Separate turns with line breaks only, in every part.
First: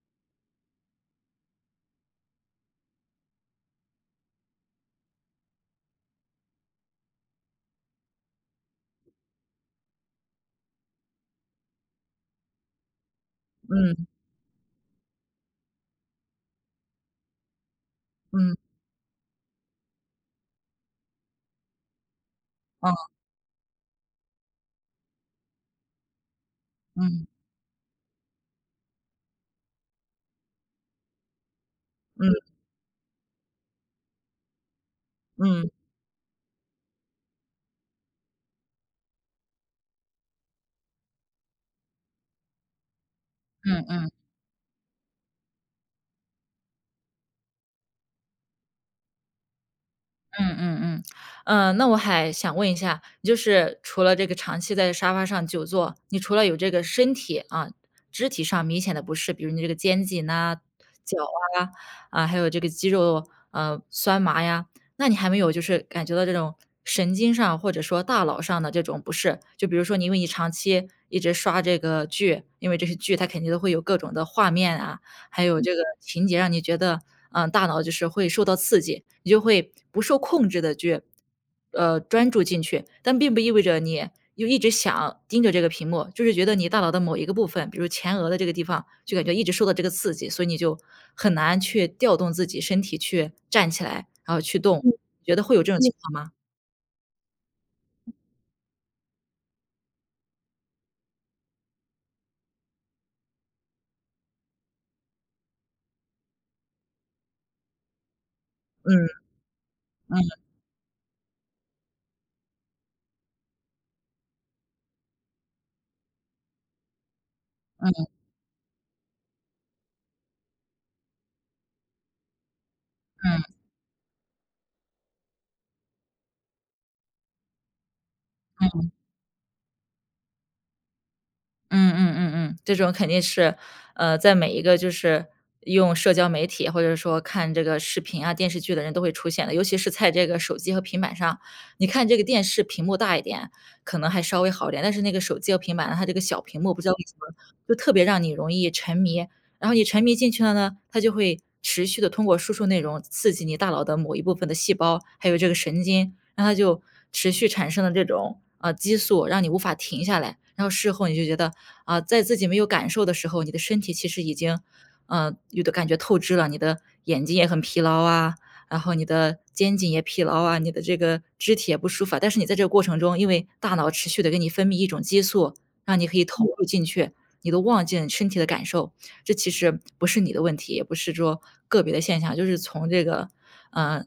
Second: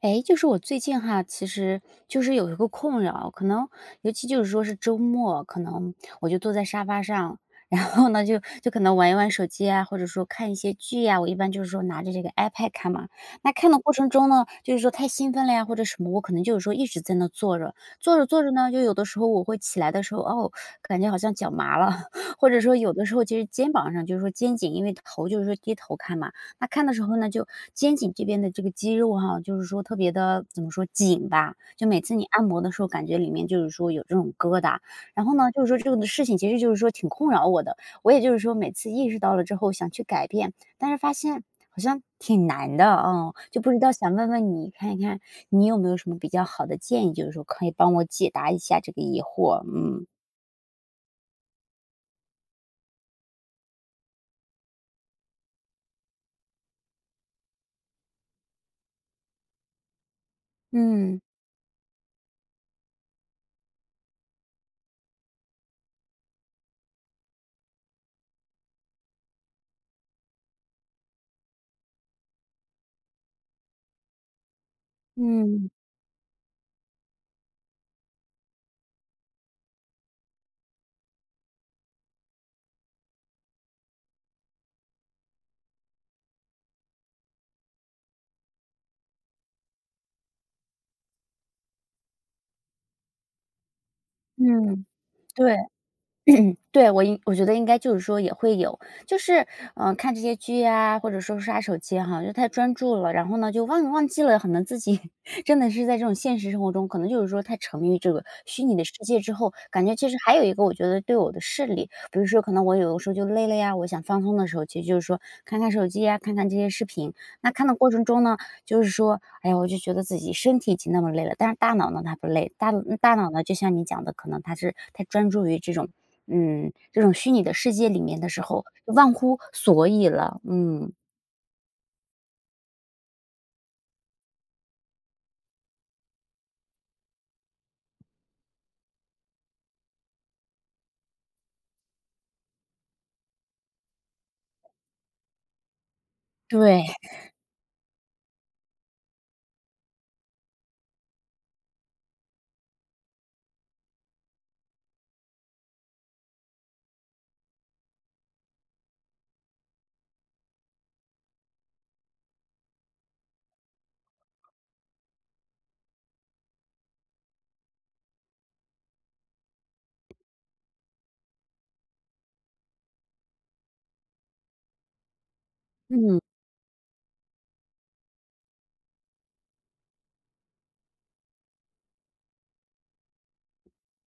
哎，就是我最近哈，其实就是有一个困扰，可能尤其就是说是周末，可能我就坐在沙发上。然后呢，就可能玩一玩手机啊，或者说看一些剧呀、我一般就是说拿着这个 iPad 看嘛。那看的过
嗯
程中呢，就是说太兴奋了呀，或者什么，我可能就是说一直在那坐着，坐着坐着
嗯，
呢，就有的时候我会起来的时候，哦，感觉好像脚麻了，或者说
哦，
有的时候其实肩膀上就是说肩颈，因为头就是说低头看嘛。那看的时候
嗯
呢，就肩颈这边的这个肌肉哈，就是说特别的怎么说，紧吧。就每次你按
嗯
摩的时候，感觉里面就是说有这种疙瘩。然后呢，
嗯
就是
嗯
说这个的事情其实就是说挺困扰我的，我也就是说每次意识到了之后想去改变，但是发现好像挺难的，嗯。就不知道
嗯
想问问你看一看，你有没有什么比较好的建议，就是说可以帮我解答一下这个疑惑？嗯。
嗯嗯嗯。那我还想问一下，就是除了这个长期在沙发上久坐，你除了有这个身体啊，肢体上明显的不适，比如你这个肩颈呐、脚
嗯，
啊，啊，还有这个肌肉酸麻呀，那你还没有就是感觉到这种神经上或者说大脑上的这种不适？就比如说你因为你长期一直刷这个剧，因为这些剧它肯定都会有各种的画面啊，还有
嗯，
这个情节让你觉得，大脑就是会受到刺激，你就会不受控制的去，专注进去。但并不意味着你又一直想盯着这个屏幕，就是觉得你大脑的某一个部分，比如前额的这个地方，就感觉一直受到这个刺激，所以你就很难去调动自己身体去站起来，然后去动，
嗯，
觉得会
对。
有这种情况吗？
嗯对，我觉得应该就是说也会有，就是，看这些剧啊，或者说刷手机哈，就太专注了。然后呢，就记了可能自己 真的是在这种现实生活中。可能就是说太沉迷于这个虚拟的世
嗯，
界之后，感觉其实
嗯
还有一个我觉得对我的视力，比如说可能我有的时候就累了呀，我想放松的时候，其实就是说看看手机呀，看看这些视频。那看的过程
嗯
中呢，就是说，哎呀，我就觉得自己身体已经那么累了，但是大脑呢，它不累，大脑呢，就
嗯。
像你讲的，可能它是太专注于这种，嗯，这种虚拟的世界里面的时候，就忘乎所以了。嗯，
嗯，这种肯定是，在每一个就是用社交媒体或者说看这个视频啊、电视剧的人都会出现的，尤其是在这个手机和平板上。你看这个电视屏幕大一点，可能还稍微好一点，但是那个手机和平板它这个小屏幕不
对，
知道为什么就特别让你容易沉迷，然后你沉迷进去了呢，它就会持续的通过输出内容刺激你大脑的某一部分的细胞，还有这个神经，让它就持续产生了这种，激素，让你无法停下来。然后事后你就觉得啊，在自己没有感受的时候，你的身体其实已经，有的感觉透支了，你的眼睛也很疲劳啊，然后你的肩颈也疲劳啊，你的这个肢体也不舒服啊，但是你在这个过程中，因为大脑持续的给你分泌一种激素，让你可
嗯，
以投入进去，你都忘记了你身体的感受。这其实不是你的问题，也不是说个别的现象，就是从这个，呃，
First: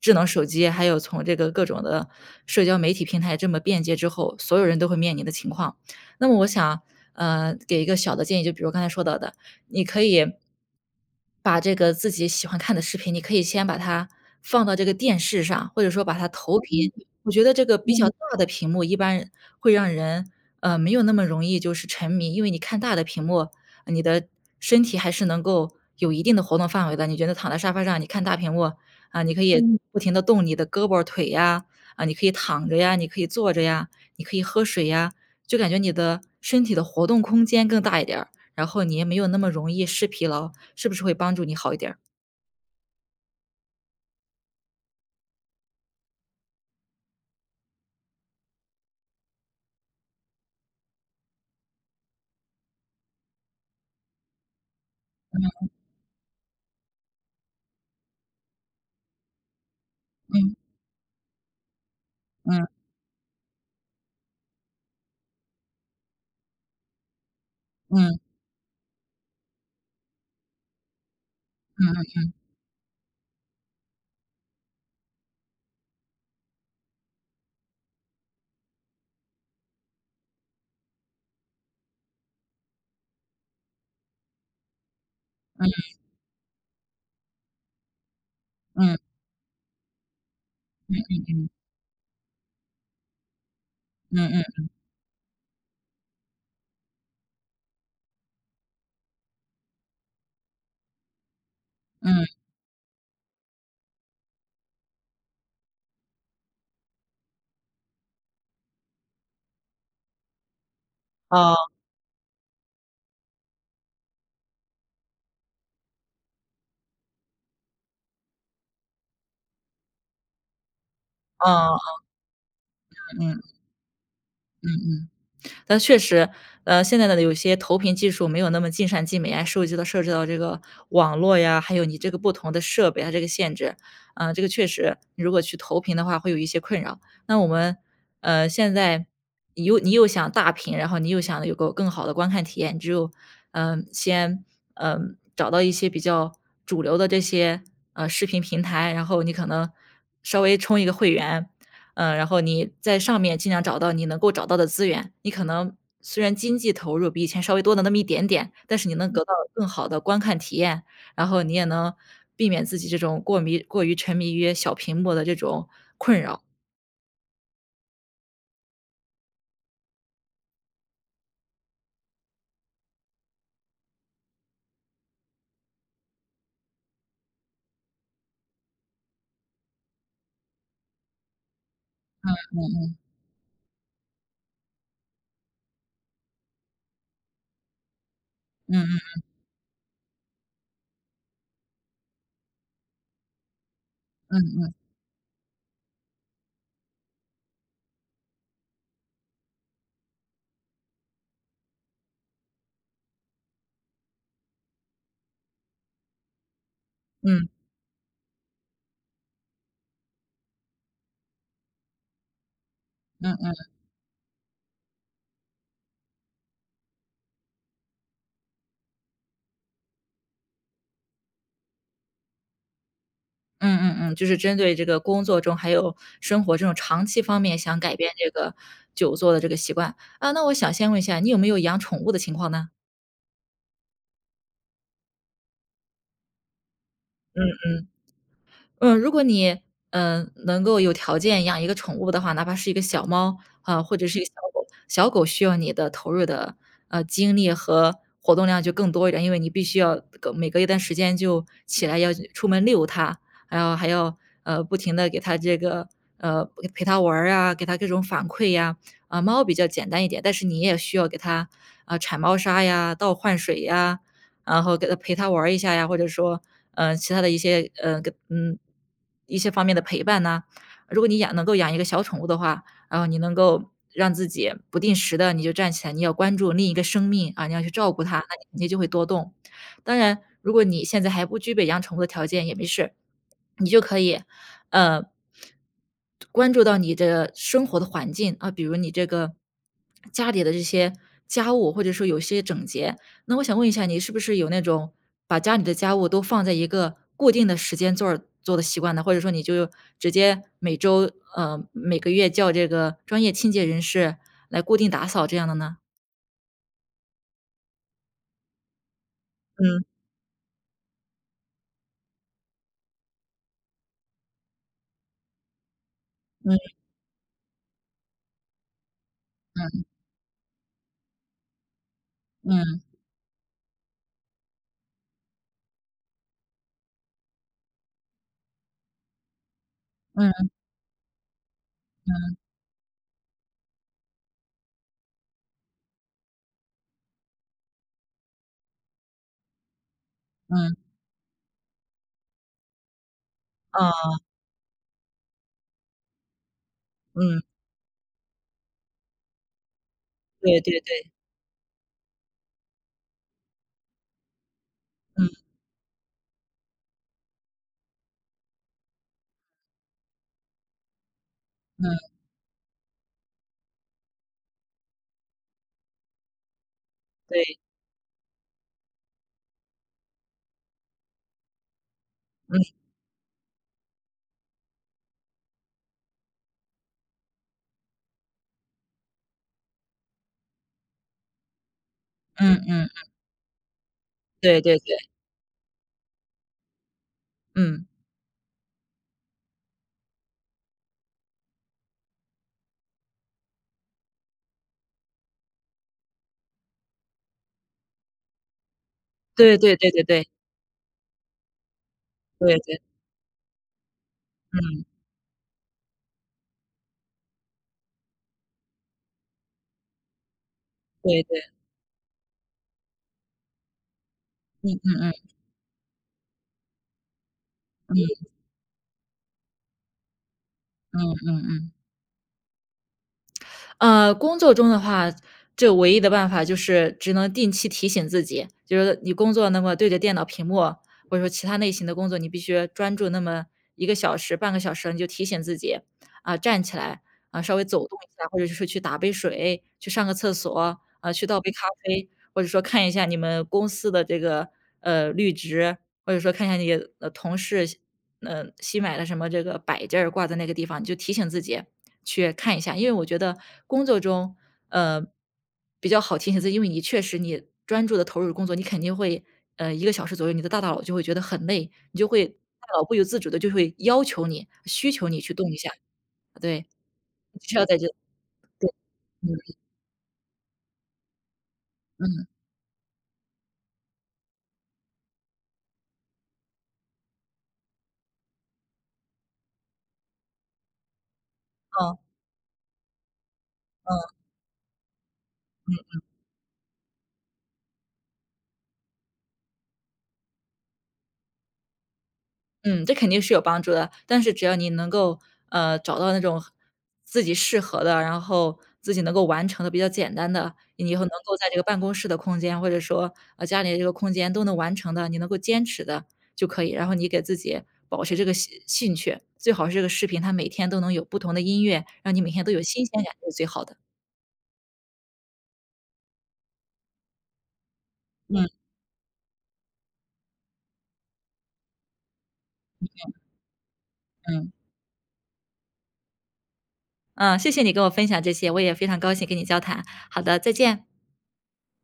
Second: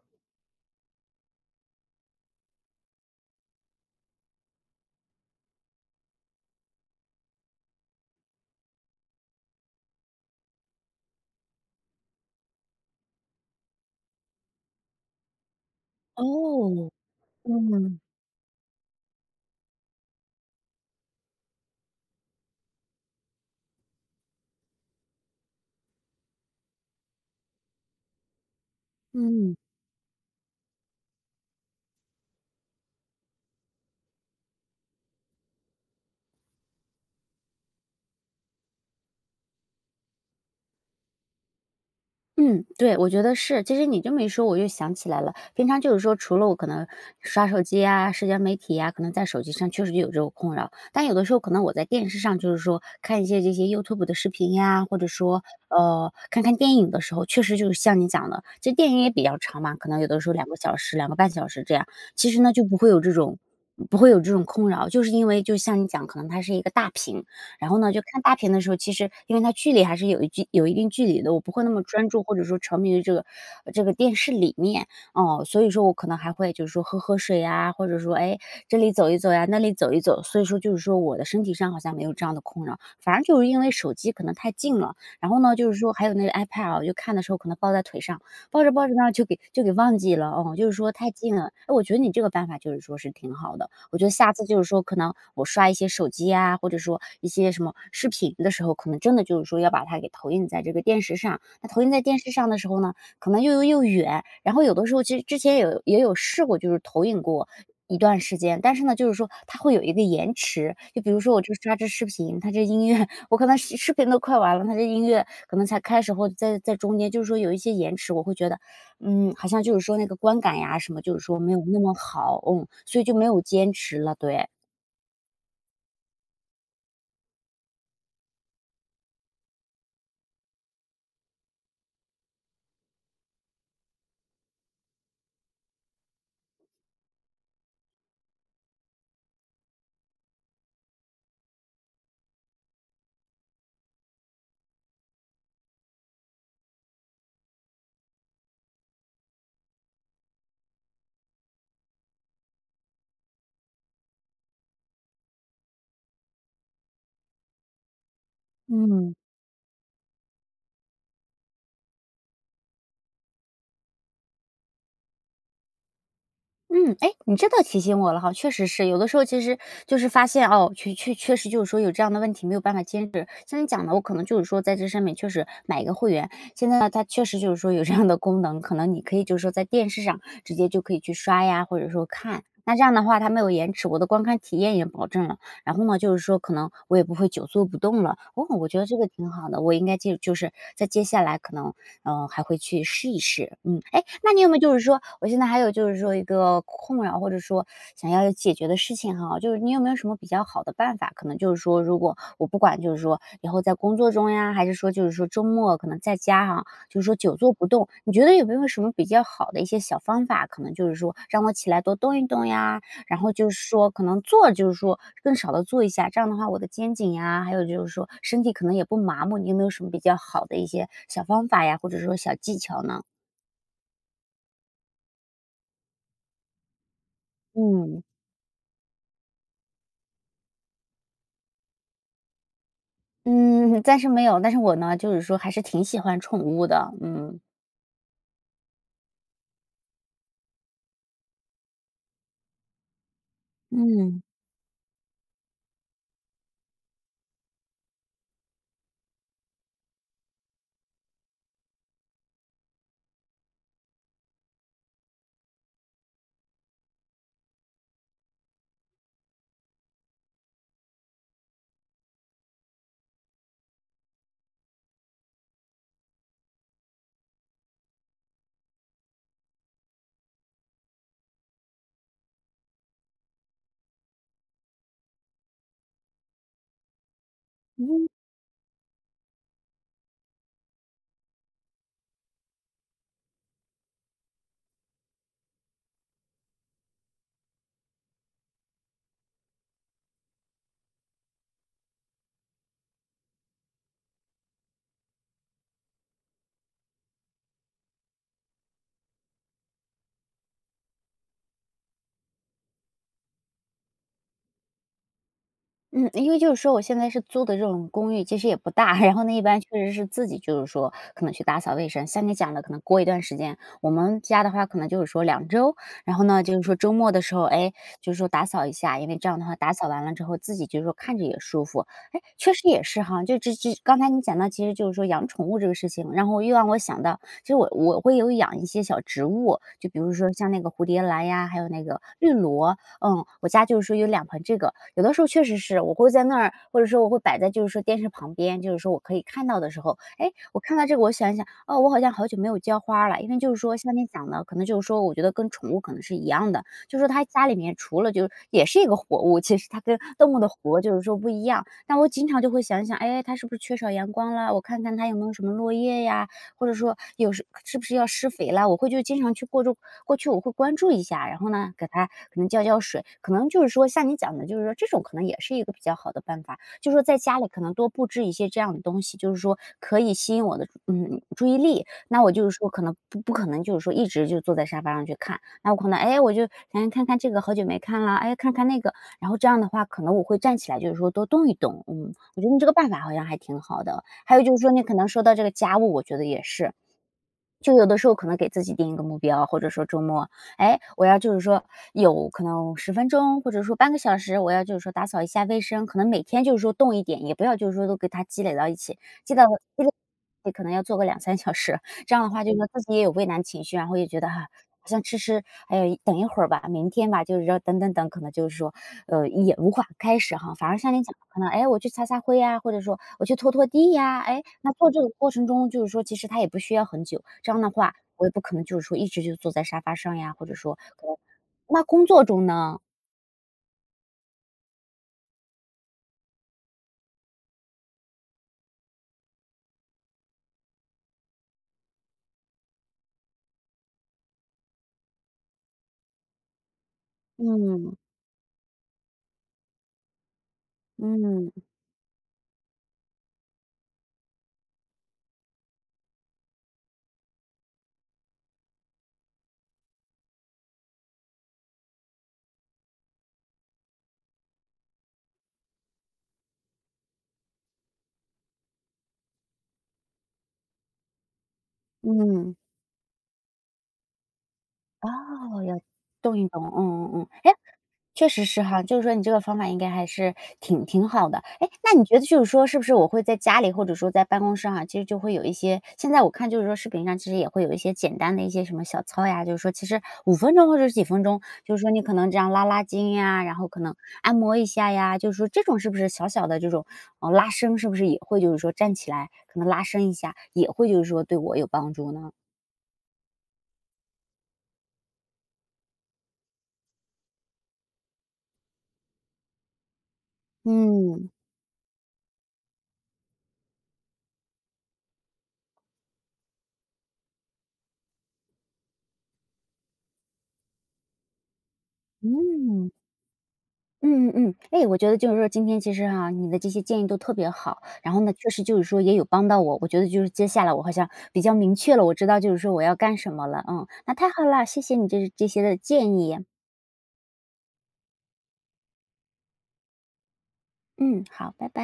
智能手机，还有从这个各种的社交媒体平台这么便捷之后，所有人都会面临的情况。那么我想，给一个小的建议，就比如刚才说到的，你可以把这个自己喜欢看的视频，你可以先把它放到这个电视上，或者说把它投
哦，
屏。嗯我觉得这个比
嗯
较大的屏幕一般会让人，没有那么容易就是沉迷，因为你看大的屏幕，你的身体还是能够有一定的活动范围的。你觉得躺在沙发上，你看大屏幕，啊，你可
嗯。
以不停的动你的胳膊儿腿呀，啊，你可以躺着呀，你可以坐着呀，你可以喝水呀。就感觉你的身体的活动空间更大一点儿，然后你也没有那么容易视疲劳，是不是会帮助你好一点儿？
嗯，对，我觉得是。其实你这么一说，我又想起来了。平常就是说，除了我可能刷手机啊、社交媒体呀、可能在手机上确实就有这种困扰。但有的时候，可能我在电视上就是说看一些这些 YouTube 的视频呀，或者说看看电影的时候，确实就是像你讲的，这电影也比较长嘛，可能有的时候两个
嗯
小时、2个半小时这样。其实呢，就
嗯
不会有这种困扰，就是因为就像你讲，可能它是一个大屏。然后呢，就
嗯
看大片的时候，其实因为它距离还是有一定距离的，我不会那么专注，
嗯
或者说沉迷于这个这个电视里面。哦，所以说我可能还会就是说喝喝水呀，或者说，哎，这里走一走呀，那里走一走。所以说就是说我的身体上好像没有这样的困扰，反正就是因为手机可能太近了，然后呢，就是说还有那个 iPad 啊，就看的时候可能抱在腿上，抱着抱着
嗯
呢就给忘记了，哦，就是说太近了。哎，我觉得你这个办法就是说是挺好的。我觉得
嗯
下
嗯
次就
嗯
是说，可能我刷一些手机啊，或者说一些什么视频的时候，可能真的就是说要把它给投影在这个电视上。那投影在电
嗯，
视上的时候呢，可能又远。然后有的时候其实之前也有试过，就是投影过一段时间，但是呢，就是说它会有一个延迟。就比如说我
哦，
这刷这视频，它这音乐 我可能视频都快完了，它这音乐可能才开始或者在中间，就是说有一些延迟，我会觉得嗯，好像就是说那个观感呀什么，就是说没有那么
哦，
好，嗯，所以就
嗯
没
嗯
有
嗯
坚持了，对。
嗯。但确实，现在的有些投屏技术没有那么尽善尽美啊，涉及到这个网络呀，还有你这个不同的设备啊，这个限制。啊，这个确实，如果去投屏的话会有一些困扰。那我们，现在你又想大屏，然后你又想有个更好的观看体验，你只有，先，找到一些比较主流的这些，视频平台，然后你可能稍微充一个会员，然后你在上面尽量找到你能够找到的资源，你可能虽然经济投入比以前稍微多了那么一点点，但是你能
嗯，
得到更好的观看体验，然后你也能避免自己这种过于沉迷于小屏幕的这种困扰。
嗯，哎，你这倒提醒我了哈。确实是，有的时候其实就是发现哦，确实就是说有这样的问题没有办法坚持。像你讲的，我可能就是说在这上面确实买一个会员，现在呢它确实就是说有这样的功能，可能你可以就是说在电视上直接就可以去刷呀，或者说看，那这样的话它没有延迟，我的观看体验也保证了。然后呢，就是说可能我也不会久坐不动了。哦，我觉
嗯
得这个
嗯
挺好的，我应该接就是在接下来可能，还会去试一试。嗯，哎，那
嗯
你有没有就是
嗯
说我现在还有就是说一个困扰，或者说想要解决的事情哈，就是你有没有什么比较好的办法？可能就是说如果我不管就是说以后在工作中呀，还是说就是说周末可能在家哈，就是说久
嗯
坐不动，你觉得有没有什么比较好的一些小方法，可能就是说让我起来多动一动呀，然
嗯
后就
嗯
是说可能做就是说更少的做一下，这样的话我的肩颈呀，还有就是说身体可能也不麻木。你有没有什么比较好的一些小方法呀，或者说小技巧呢？
嗯，就是针对这个工作中还有生活这种长期方面想改
嗯，
变这个久坐的这个习惯。啊，那我想先问一下，你有没有养宠物的情况呢？
嗯，暂时没有，但是我呢，就是说还是挺喜欢宠物的，嗯。
嗯。嗯，如果你，能够有条件养一个宠物的话，哪怕是一个小猫，啊，或者是
嗯
一个小狗，小狗需要你的投入的，精力和活动量就更多一点，因为你必须要每隔一段时间就起来要出门遛它，然后还要，不停的给它这个，呃，陪它玩儿啊，给它各种反馈呀。啊，猫比较简单一点，但是你也需要给它，啊，铲猫砂呀、倒换水呀，然后陪它玩儿一下呀，或者说，其他的一些跟一些方面的陪伴呐。如果你能够养一个小宠物的话，然后你能够让自己不定时的你就站起来，你要关注另一个生命，啊，你要去照顾
嗯。
它，那你肯定就会多动。当然，如果你现在还不具备养宠物的条件也没事，你就可以，呃，关注到你的生活的环境，啊，比如你这个家里的这些家务，或者说有些整洁，那我想问一下，你是不是有那种把家里的家务都放在一个固定的时间做做的习惯呢？或者说你就直接每周每个月叫这个专业清洁人士来固定打扫这样的呢？
嗯，因为就是说我现在是租的这种公寓，其实也不大，然后呢，一般确
嗯，
实是自己就是说可能去打扫卫生，像你讲的，可能过一段时间，我们家的话可能就是说2周。然后呢，就是
嗯
说周末的时候，哎，就是说打扫一下，因为这样的话打
嗯
扫完了之后，自己就是说看着也舒服。哎，确实
嗯
也是哈，就这刚才你讲到其实就是说养宠物这个事情，然后又让我想到，其实我会有养一些小植物，就比如说
嗯
像那个蝴蝶兰呀，还有那个绿
嗯
萝。嗯，我家就是说有两盆这个，有的时候确实是我会在那儿，或者说我会摆在就是说电视旁边，就是说我可以看到的时候，哎，我
嗯，
看到这个我想一想，哦，我好像好久没有浇花了。因为就是说
啊，
像你讲的，可能就是说我觉得跟宠物可能是一样的，就是说它
嗯，
家里面除了就是也是一个活物，其实它跟动物的
对对
活就是
对，
说不一样。但我经常就会想一想，哎，它是不是缺少阳光了，我看看它有没
嗯
有什么落叶呀，或者说有时是不是要施肥啦，我会就经常去过注过去我会关注一下。然后呢，
嗯，
给它可能浇浇水，可能就是说像你讲的，就是说这种可能也是一个比较好的办法，就是说在家里
对，
可能多布置一些这样的东西，就是说可以吸引我的嗯注意力。那我就是说
嗯
可能不可能就是说一直就坐在沙发上去看，那我可能哎我就哎看看这个好久没看了，哎看看那个，然后这样的话可能我会站起来，就是说多动一动，嗯，我觉得你
嗯
这个
嗯，
办法好像还挺好的。还有就
对
是说
对
你可
对，
能说到这个家务，我觉得也是，就
嗯，
有的时候可能给自己定一个目标，或者说周末，哎，我要就是说有可能10分钟或者说半个小时，我要就是说打扫一下卫生，可能每天就是说动一点，也不要就是说都给它积累到一起，积到
对对
积
对对对
累可能要做个2、3小时。这样的话，就是
对
说
对，
自己也有畏难情绪，然后也觉得哈，
嗯，
好像迟迟，哎呀，等一会儿吧，明天吧，就是说等等等，可能就是说，也无法开始哈。反而像你讲的，
对对，
可能哎，我去擦擦灰呀，或者说我去拖拖地呀，哎，
嗯
那做这
嗯
个
嗯
过程中，就是说其实它也不需要很久。这样的话，我也不可能就是说一直就坐在沙发上呀，或者说可
嗯
能
嗯。
那工作中呢，
工作中的话，这唯一的办法就是只能定期提醒自己，就是你工作那么对着电脑屏幕，或者说其他类型的工作，你必须专注那么一个小时、半个小时，你就提醒自己，啊，站起来，啊，稍微走
嗯
动一下，或者是去打杯水，去上个厕所，啊，去倒杯
嗯
咖啡，或者说看一下你们公司的这个，绿植，或者说看一下你的同事新买的什么这个摆件儿挂在那个地方，你就提醒自己去看一下。因为我觉得工作中，呃，比较好提醒自己，因为你确实你专注的投入工作，你肯定会，一个小时左右，你的大脑就会觉得很累，你就会大
嗯，
脑不由自主的就会要求你、需求你去动一
哦，
下，
要动一动，
对，
嗯嗯嗯，
你
哎，
需要在这
确实是哈，就是说你
嗯，
这个方法应该还是挺好的。哎，那你
嗯，
觉得
嗯，
就是说是不是我会在家里或者说在办公室哈，其实就会有一些现在我看就是说视频上其实也会有一些简单的一些什么小操呀，就是说其实5分钟或者是几分钟，就是说你可能这样拉拉筋呀，然后可能
嗯。
按摩一下呀，就是说这种是不是小小的这种，哦拉伸是不是也会就是说站起来可能拉伸一下，也会就是说对我有帮助呢？
嗯，这肯定是有帮助的，但是只要你能够，找到那种自己适合的，然后自己能够完成的比较简单的，你以后能
嗯，
够在这个办公室的空间，或者说，家里的这个空间都能完成的，你能够坚持的就可以。然后你给自己保持这个兴趣，最好是这个视频它每天都能有不同的音乐，让你每天都有新
嗯。
鲜感，这是最好的。
嗯嗯，哎，我觉得就是说今天其实哈，你的这些建议都特别好，然后呢，
嗯
确实就是说也有帮到我。我觉得就是接下来我好像比较明确了，我知道就是说我要干什么了。嗯，那太好
嗯，
了，谢谢你这些的建议。
嗯，谢谢你跟我分享这些，我也非常高兴跟你交谈。好的，再见。
嗯，好，拜拜。